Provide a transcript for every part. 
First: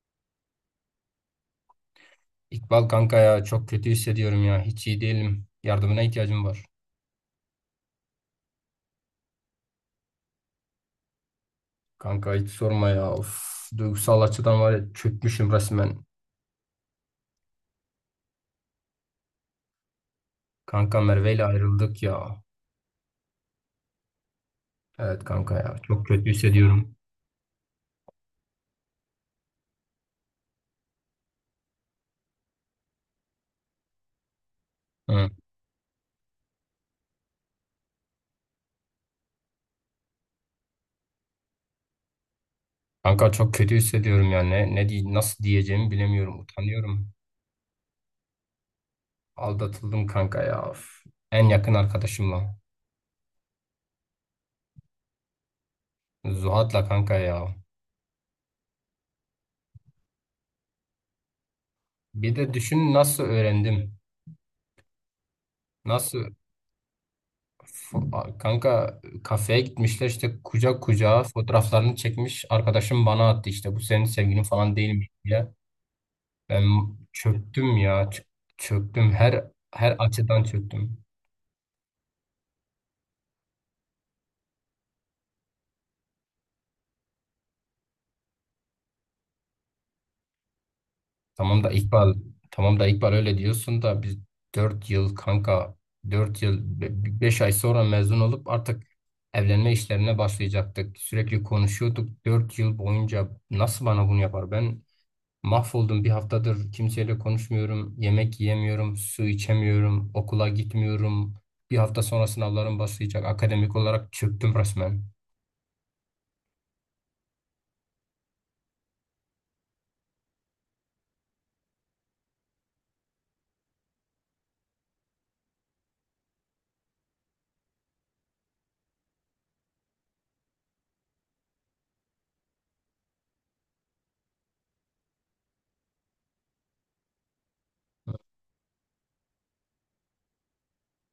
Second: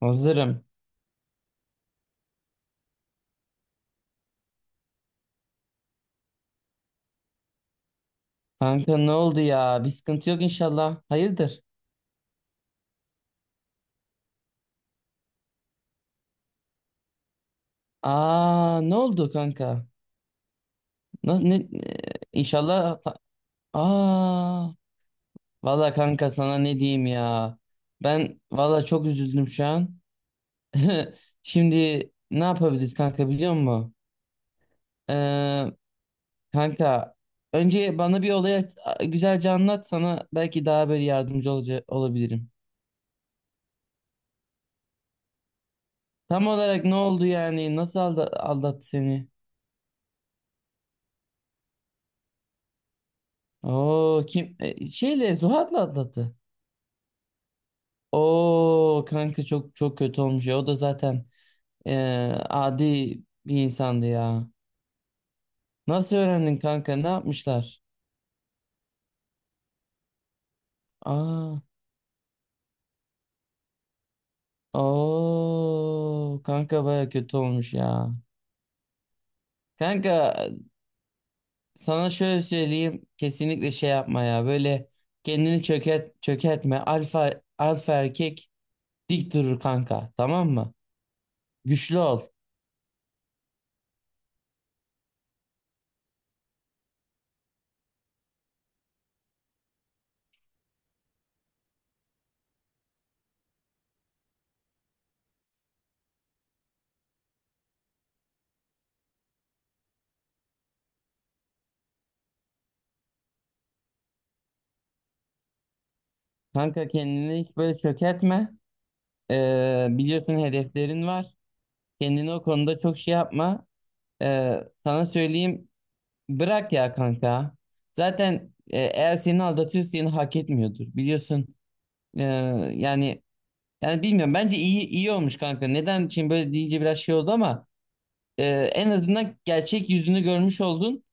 Hazırım. İkbal kanka ya, çok kötü hissediyorum ya. Hiç iyi değilim. Yardımına ihtiyacım var. Kanka ne oldu ya? Bir sıkıntı yok inşallah. Hayırdır? Kanka hiç sorma ya. Of, duygusal açıdan var ya, çökmüşüm resmen. Aa, ne oldu kanka? Kanka Merve Na- ile Ne, ne, ayrıldık ya. inşallah Aa, Evet kanka ya, valla çok kanka kötü sana ne hissediyorum. diyeyim ya? Ben valla çok üzüldüm şu an. Şimdi ne yapabiliriz kanka biliyor musun? Hı. Ee, kanka önce bana bir olayı güzelce anlat, sana belki daha böyle yardımcı olabilirim. Kanka çok kötü hissediyorum ya. Ne diye, nasıl diyeceğimi bilemiyorum. Tam olarak ne Utanıyorum. oldu yani? Nasıl aldattı seni? Aldatıldım kanka ya. Of. En yakın arkadaşımla. Oo, kim, şeyle Zuhat'la atlattı. Zuhat'la kanka ya. Oo kanka, çok çok kötü olmuş ya. O da zaten e, Bir de adi düşün, nasıl bir öğrendim. insandı ya. Nasıl Nasıl? öğrendin kanka? Ne yapmışlar? F- Kanka kafeye gitmişler işte, kucak kucağa Aa, fotoğraflarını çekmiş. Arkadaşım bana attı işte, bu senin sevgilin falan değil mi diye. oo Ben kanka, baya kötü olmuş çöktüm ya, ya. Çöktüm her Kanka açıdan çöktüm. sana şöyle söyleyeyim, kesinlikle şey yapma ya. Böyle kendini çökert çökertme. Alfa alfa erkek dik durur kanka. Tamam mı? Tamam da Güçlü İkbal ol. tamam da İkbal, öyle diyorsun da biz 4 yıl kanka, 4 yıl 5 ay sonra mezun olup artık evlenme işlerine başlayacaktık. Sürekli konuşuyorduk 4 yıl boyunca, nasıl bana bunu yapar? Ben mahvoldum, bir haftadır kimseyle konuşmuyorum, yemek yiyemiyorum, su içemiyorum, okula gitmiyorum. Bir hafta sonra sınavlarım başlayacak. Akademik olarak çöktüm resmen. Kanka kendini hiç böyle çökertme. Biliyorsun, hedeflerin var. Kendini o konuda çok şey yapma. Sana söyleyeyim, bırak ya kanka. Zaten eğer seni aldatıyorsa seni hak etmiyordur. Biliyorsun, Ee, yani yani bilmiyorum, bence iyi olmuş kanka. Neden şimdi böyle deyince biraz şey oldu ama e, en azından gerçek yüzünü görmüş oldun.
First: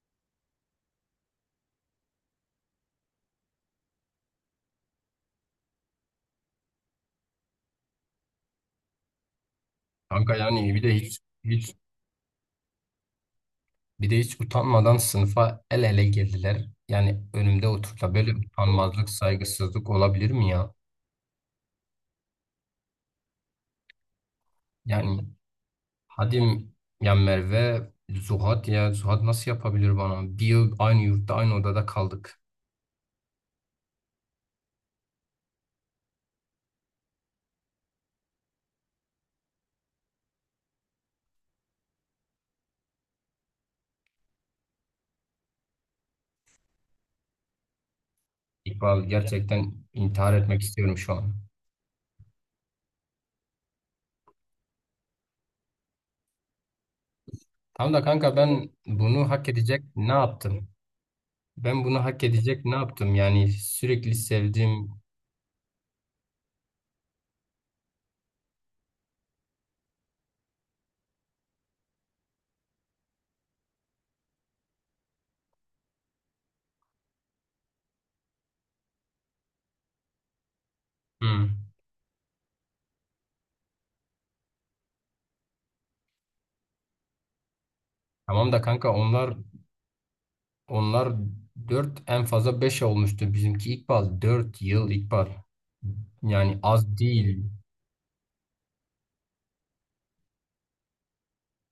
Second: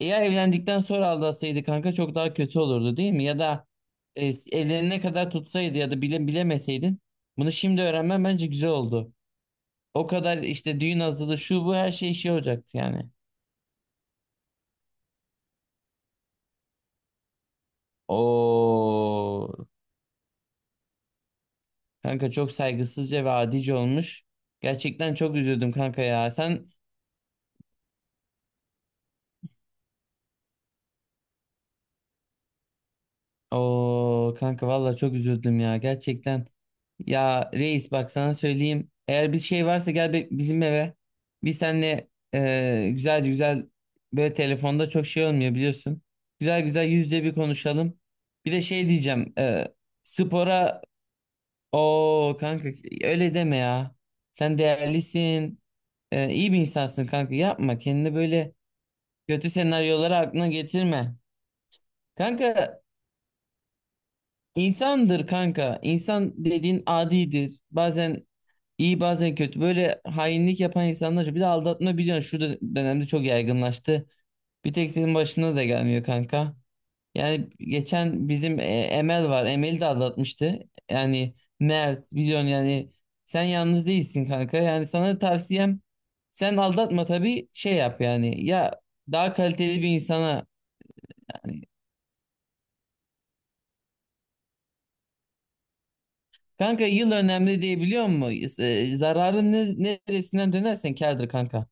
Eğer evlendikten sonra aldatsaydı kanka çok daha kötü olurdu değil mi? Ya da e, ellerine kadar tutsaydı ya da bile bilemeseydin, bunu şimdi öğrenmen bence güzel oldu. O Kanka kadar yani, işte bir de düğün hiç hazırlığı şu hiç bu her şey şey olacaktı yani. bir de hiç utanmadan sınıfa el ele girdiler. Yani önümde oturtla, böyle utanmazlık, O saygısızlık olabilir mi ya? kanka çok saygısızca ve adice olmuş. Gerçekten Yani çok üzüldüm kanka ya. hadi Sen, ya, Merve, Zuhat, ya Zuhat nasıl yapabilir bana? Bir yıl aynı yurtta, aynı odada kaldık. o kanka valla çok üzüldüm ya gerçekten. Ya reis, bak sana söyleyeyim. Eğer bir şey varsa gel bizim eve. Biz seninle güzel güzel, böyle telefonda çok şey olmuyor biliyorsun. Güzel güzel %1 konuşalım. Bir de şey İkbal, diyeceğim. Gerçekten intihar etmek Spora... istiyorum şu an. Oo kanka, öyle deme ya. Sen değerlisin. İyi bir insansın kanka. Yapma Tamam da kendini kanka, böyle ben bunu hak kötü edecek ne senaryolara, aklına yaptım? getirme. Ben bunu hak edecek ne Kanka, yaptım? Yani sürekli sevdiğim... insandır kanka. İnsan dediğin adidir. Bazen iyi bazen kötü. Böyle hainlik yapan insanlar. Bir de aldatma biliyorsun şu dönemde çok yaygınlaştı. Bir tek senin başına da gelmiyor kanka. Yani geçen bizim Emel var. Emel'i de aldatmıştı. Yani Hmm. Mert biliyorsun yani, sen yalnız değilsin kanka. Yani sana tavsiyem, sen aldatma tabii şey yap yani. Tamam da Ya kanka, daha onlar kaliteli bir insana, onlar hani, dört, en fazla 5 olmuştu. Bizimki ilkbahar 4 yıl ilkbahar. Yani kanka az yıl değil. önemli diye biliyor musun? E, neresinden dönersen kârdır kanka.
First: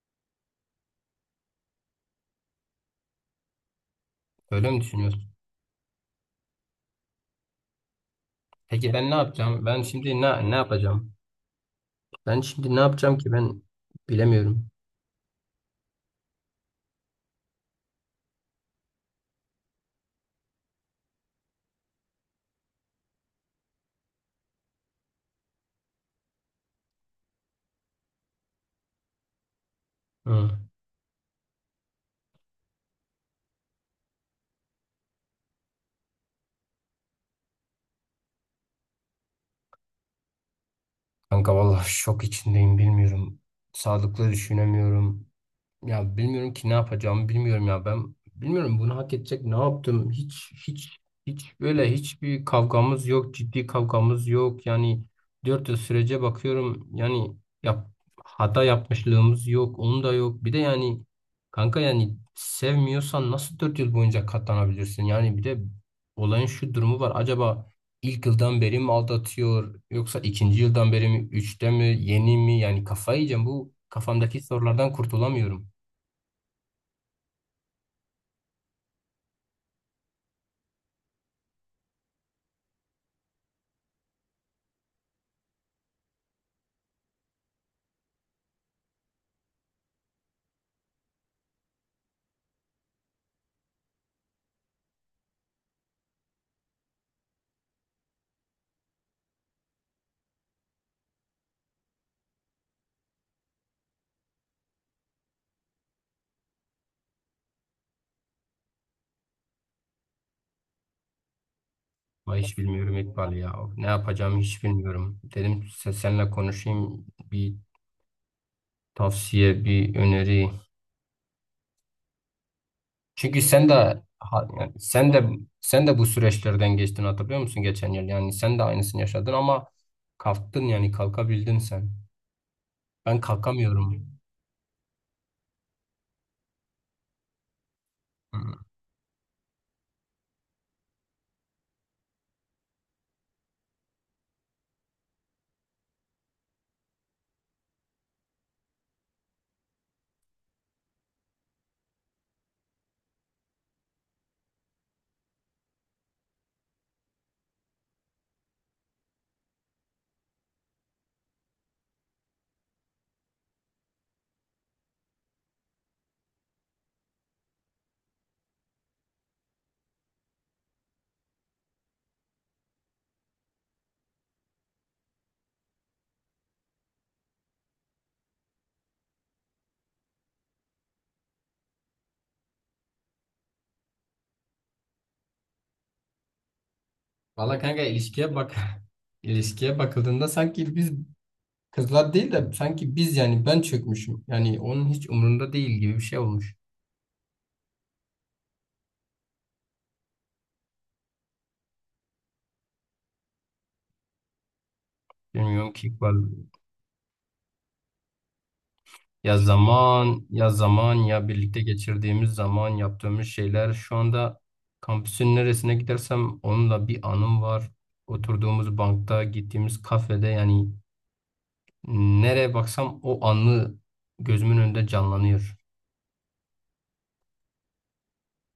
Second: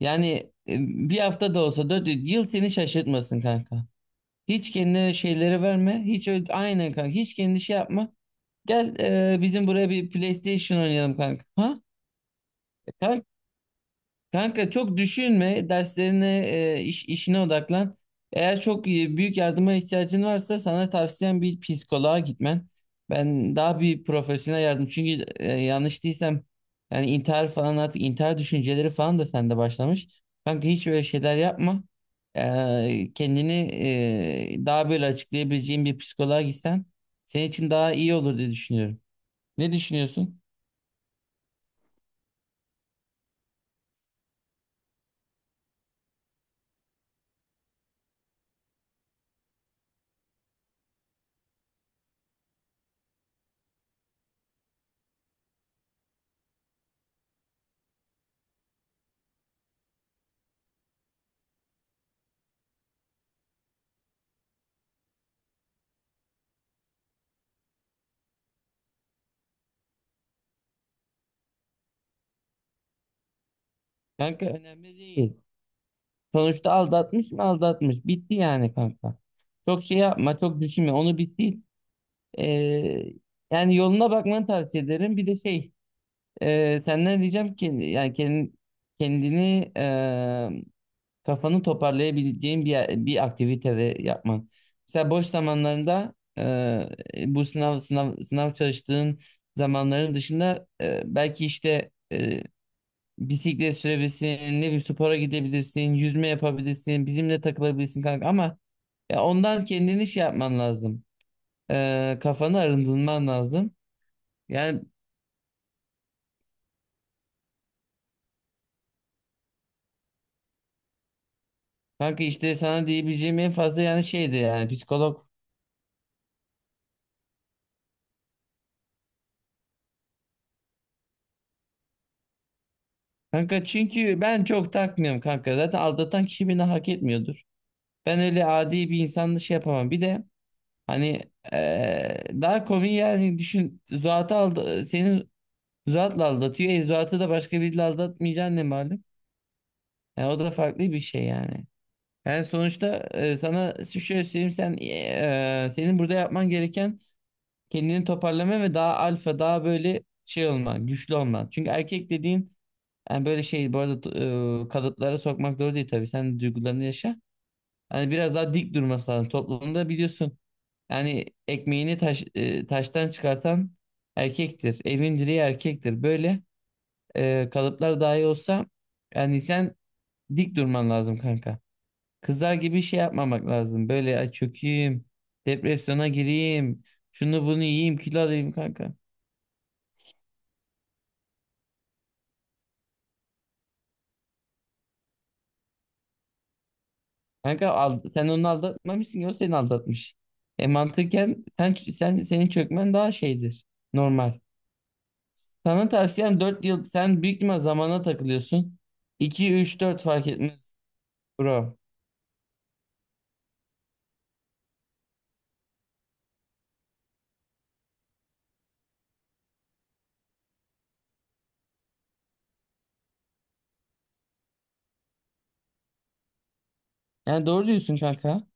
Yani e, bir hafta da olsa 4 yıl seni şaşırtmasın kanka. Öyle Hiç mi kendine düşünüyorsun? şeyleri verme. Hiç öyle, aynen kanka. Hiç kendine şey yapma. Peki Gel, ben ne yapacağım? bizim Ben buraya bir şimdi ne PlayStation yapacağım? oynayalım kanka. Ha? Ben şimdi ne yapacağım Kanka, ki, ben bilemiyorum. kanka çok düşünme. Derslerine, işine odaklan. Eğer çok büyük yardıma ihtiyacın varsa sana tavsiyem bir psikoloğa gitmen. Ben daha bir profesyonel yardım. Çünkü yanlış değilsem, yani intihar falan, artık intihar düşünceleri falan da sende başlamış. Hmm. Kanka hiç öyle şeyler yapma. Kendini daha böyle açıklayabileceğin bir psikoloğa gitsen senin için daha iyi olur diye düşünüyorum. Ne düşünüyorsun? Kanka vallahi şok içindeyim, bilmiyorum. Sağlıklı düşünemiyorum. Ya bilmiyorum ki, ne yapacağımı bilmiyorum ya, ben bilmiyorum bunu hak edecek ne yaptım. Hiç böyle hiçbir kavgamız yok, ciddi kavgamız yok yani. Dört yıl sürece bakıyorum yani, yap, hata yapmışlığımız yok, onun da yok. Bir de yani kanka, yani sevmiyorsan nasıl dört yıl boyunca katlanabilirsin yani? Bir de olayın şu durumu var, acaba ilk yıldan beri mi aldatıyor, yoksa ikinci yıldan beri mi, üçte mi, yeni mi? Yani kafayı yiyeceğim bu kafamdaki Kanka sorulardan, önemli değil. kurtulamıyorum. Sonuçta aldatmış mı aldatmış. Bitti yani kanka. Çok şey yapma, çok düşünme, onu bir sil. Ee, yani yoluna bakmanı tavsiye ederim. Bir de şey, senden diyeceğim ki yani kendini, kendini e, kafanı toparlayabileceğin bir aktivite yapman. Mesela boş zamanlarında, bu sınav sınav sınav çalıştığın zamanların dışında, belki işte bisiklet sürebilirsin, ne bir spora gidebilirsin, yüzme yapabilirsin, bizimle takılabilirsin kanka ama ya ondan kendini şey yapman lazım. Ama hiç Kafanı bilmiyorum arındırman İkbal ya. lazım. Ne yapacağımı hiç Yani bilmiyorum. Dedim seninle konuşayım, bir tavsiye, bir öneri. kanka işte sana diyebileceğim Çünkü en fazla yani şeydi, yani yani sen de psikolog. sen de bu süreçlerden geçtin, hatırlıyor musun geçen yıl? Yani sen de aynısını yaşadın ama kalktın, yani kalkabildin sen. Ben Kanka kalkamıyorum. çünkü ben çok takmıyorum kanka. Zaten aldatan kişi beni hak etmiyordur. Ben Hı. öyle adi bir insanla şey yapamam. Bir de hani daha komik yani düşün. Zuhat'ı aldı, seni Zuhat'la aldatıyor. E, Zuhat'ı da başka biriyle aldatmayacaksın ne malum. Yani o da farklı bir şey yani. Yani sonuçta, sana şöyle söyleyeyim, sen, e, senin burada yapman gereken kendini toparlama ve daha alfa, daha böyle şey olman, güçlü olman. Çünkü erkek dediğin yani böyle şey, bu arada kalıplara sokmak doğru değil tabii. Sen duygularını yaşa. Hani biraz daha dik durması lazım. Toplumda biliyorsun yani ekmeğini taştan çıkartan erkektir. Evin direği erkektir. Böyle kalıplar dahi olsa yani sen dik durman lazım kanka. Kızlar gibi şey yapmamak lazım. Böyle ay çökeyim, depresyona gireyim, şunu Valla bunu kanka, yiyeyim, kilo ilişkiye alayım bak. kanka. İlişkiye bakıldığında, sanki biz kızlar değil de sanki biz, yani ben çökmüşüm. Yani onun hiç umurunda değil gibi bir şey olmuş. Kanka sen onu aldatmamışsın ki, o seni aldatmış. E mantıken sen senin çökmen daha şeydir. Normal. Bilmiyorum ki Sana İkbal. tavsiyem 4 yıl, sen büyük ihtimal zamana takılıyorsun. Ya İki 3 4 zaman, fark ya etmez zaman, ya birlikte bro. geçirdiğimiz zaman, yaptığımız şeyler. Şu anda kampüsün neresine gidersem onunla bir anım var. Oturduğumuz bankta, gittiğimiz kafede, yani nereye baksam o anı gözümün önünde canlanıyor. Yani doğru diyorsun kanka.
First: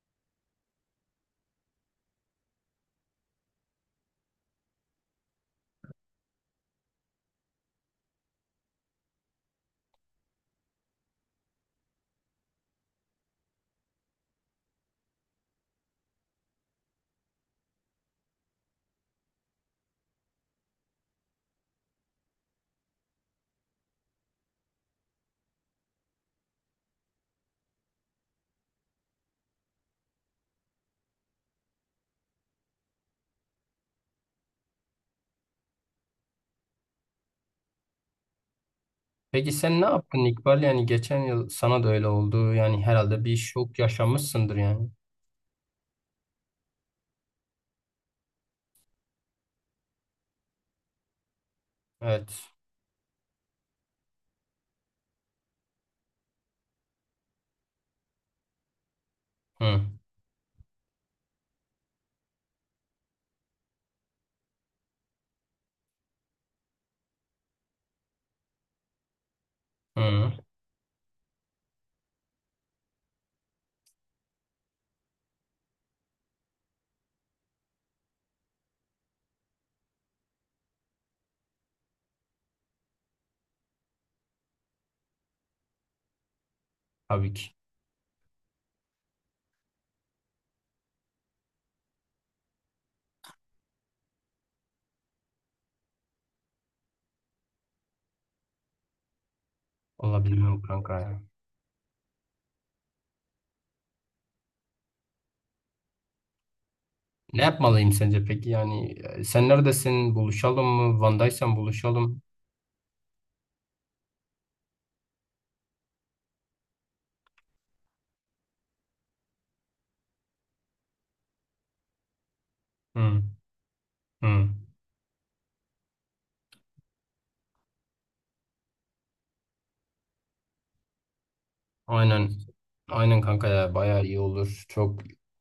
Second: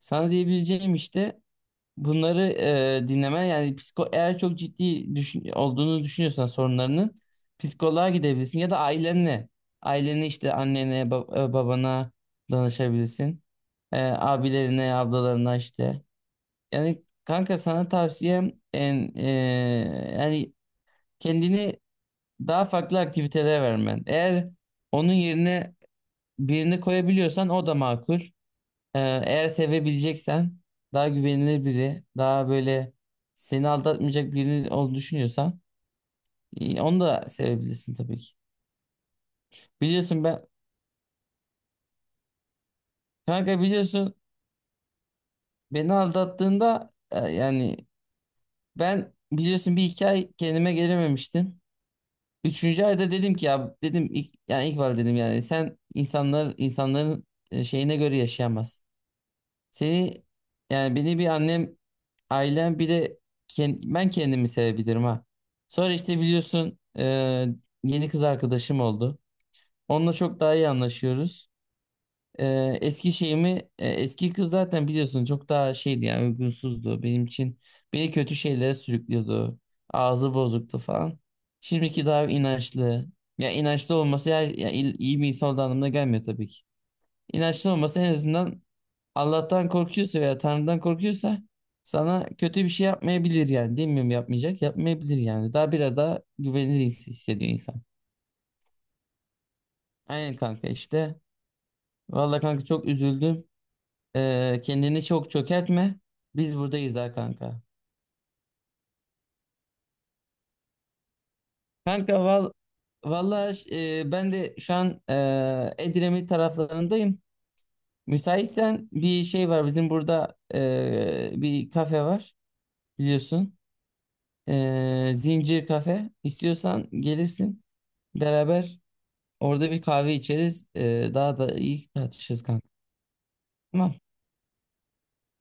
Sana diyebileceğim işte bunları, dinleme. Yani psiko, eğer çok ciddi olduğunu düşünüyorsan sorunlarının, psikoloğa gidebilirsin ya da ailenle, işte annene, babana danışabilirsin. E, abilerine, ablalarına işte, yani kanka sana tavsiyem en, yani kendini daha farklı aktivitelere vermen. Eğer onun yerine birini koyabiliyorsan o da makul. ee, eğer sevebileceksen daha güvenilir biri, daha böyle seni aldatmayacak biri olduğunu düşünüyorsan, onu da sevebilirsin tabii ki. Peki sen ne yaptın Biliyorsun ben, İkbal? Yani geçen yıl sana da öyle oldu. Yani herhalde bir şok biliyorsun, yaşamışsındır yani. beni aldattığında, yani ben biliyorsun 1 2 ay kendime gelememiştim. Evet. Üçüncü ayda dedim ki ya, dedim ilk, yani ilk dedim, yani sen insanların şeyine göre yaşayamazsın. Hı, Seni yani beni bir annem, ailem, bir de ben kendimi sevebilirim ha. Sonra işte biliyorsun, yeni kız arkadaşım oldu. Onunla hı. çok daha iyi anlaşıyoruz. E, Eski şeyimi, eski kız zaten biliyorsun çok daha şeydi, yani uygunsuzdu benim için. Beni kötü şeylere sürüklüyordu. Ağzı bozuktu falan. Şimdiki daha inançlı. Ya inançlı olması, ya iyi bir insan olduğu anlamına gelmiyor tabii ki. Tabii ki. İnançlı olması en azından, Allah'tan korkuyorsa veya Tanrı'dan korkuyorsa sana kötü bir şey yapmayabilir yani. Demiyorum yapmayacak. Yapmayabilir yani. Daha biraz daha güvenilir hissediyor insan. Aynen Olabilir mi kanka kanka işte. ya? Vallahi kanka çok üzüldüm. Kendini çok çökertme. Biz buradayız ha Ne kanka. yapmalıyım sence peki? Yani sen neredesin? Buluşalım mı? Van'daysan buluşalım. Kanka val Vallahi ben de şu an Edremit taraflarındayım. Müsaitsen bir şey var, bizim burada bir kafe var Hı, biliyorsun. hı. Zincir Kafe. İstiyorsan gelirsin. Beraber orada bir kahve içeriz. Daha da iyi Aynen. tartışırız kanka. Aynen kanka ya, Tamam. bayağı iyi olur. Çok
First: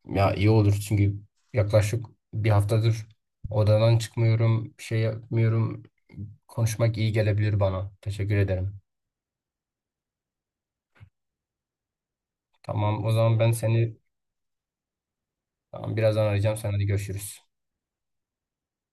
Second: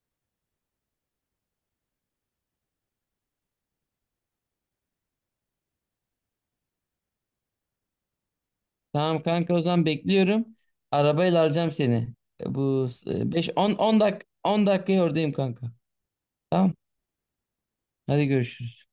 ya, iyi olur çünkü yaklaşık bir haftadır odadan çıkmıyorum, bir şey yapmıyorum. Konuşmak iyi gelebilir bana. Teşekkür ederim. Tamam kanka, o zaman bekliyorum. Arabayla alacağım seni. Bu Tamam o e, zaman, 5 10 10 dak 10 dakikaya oradayım kanka. Birazdan arayacağım. Sen Tamam. hadi görüşürüz. Hadi görüşürüz.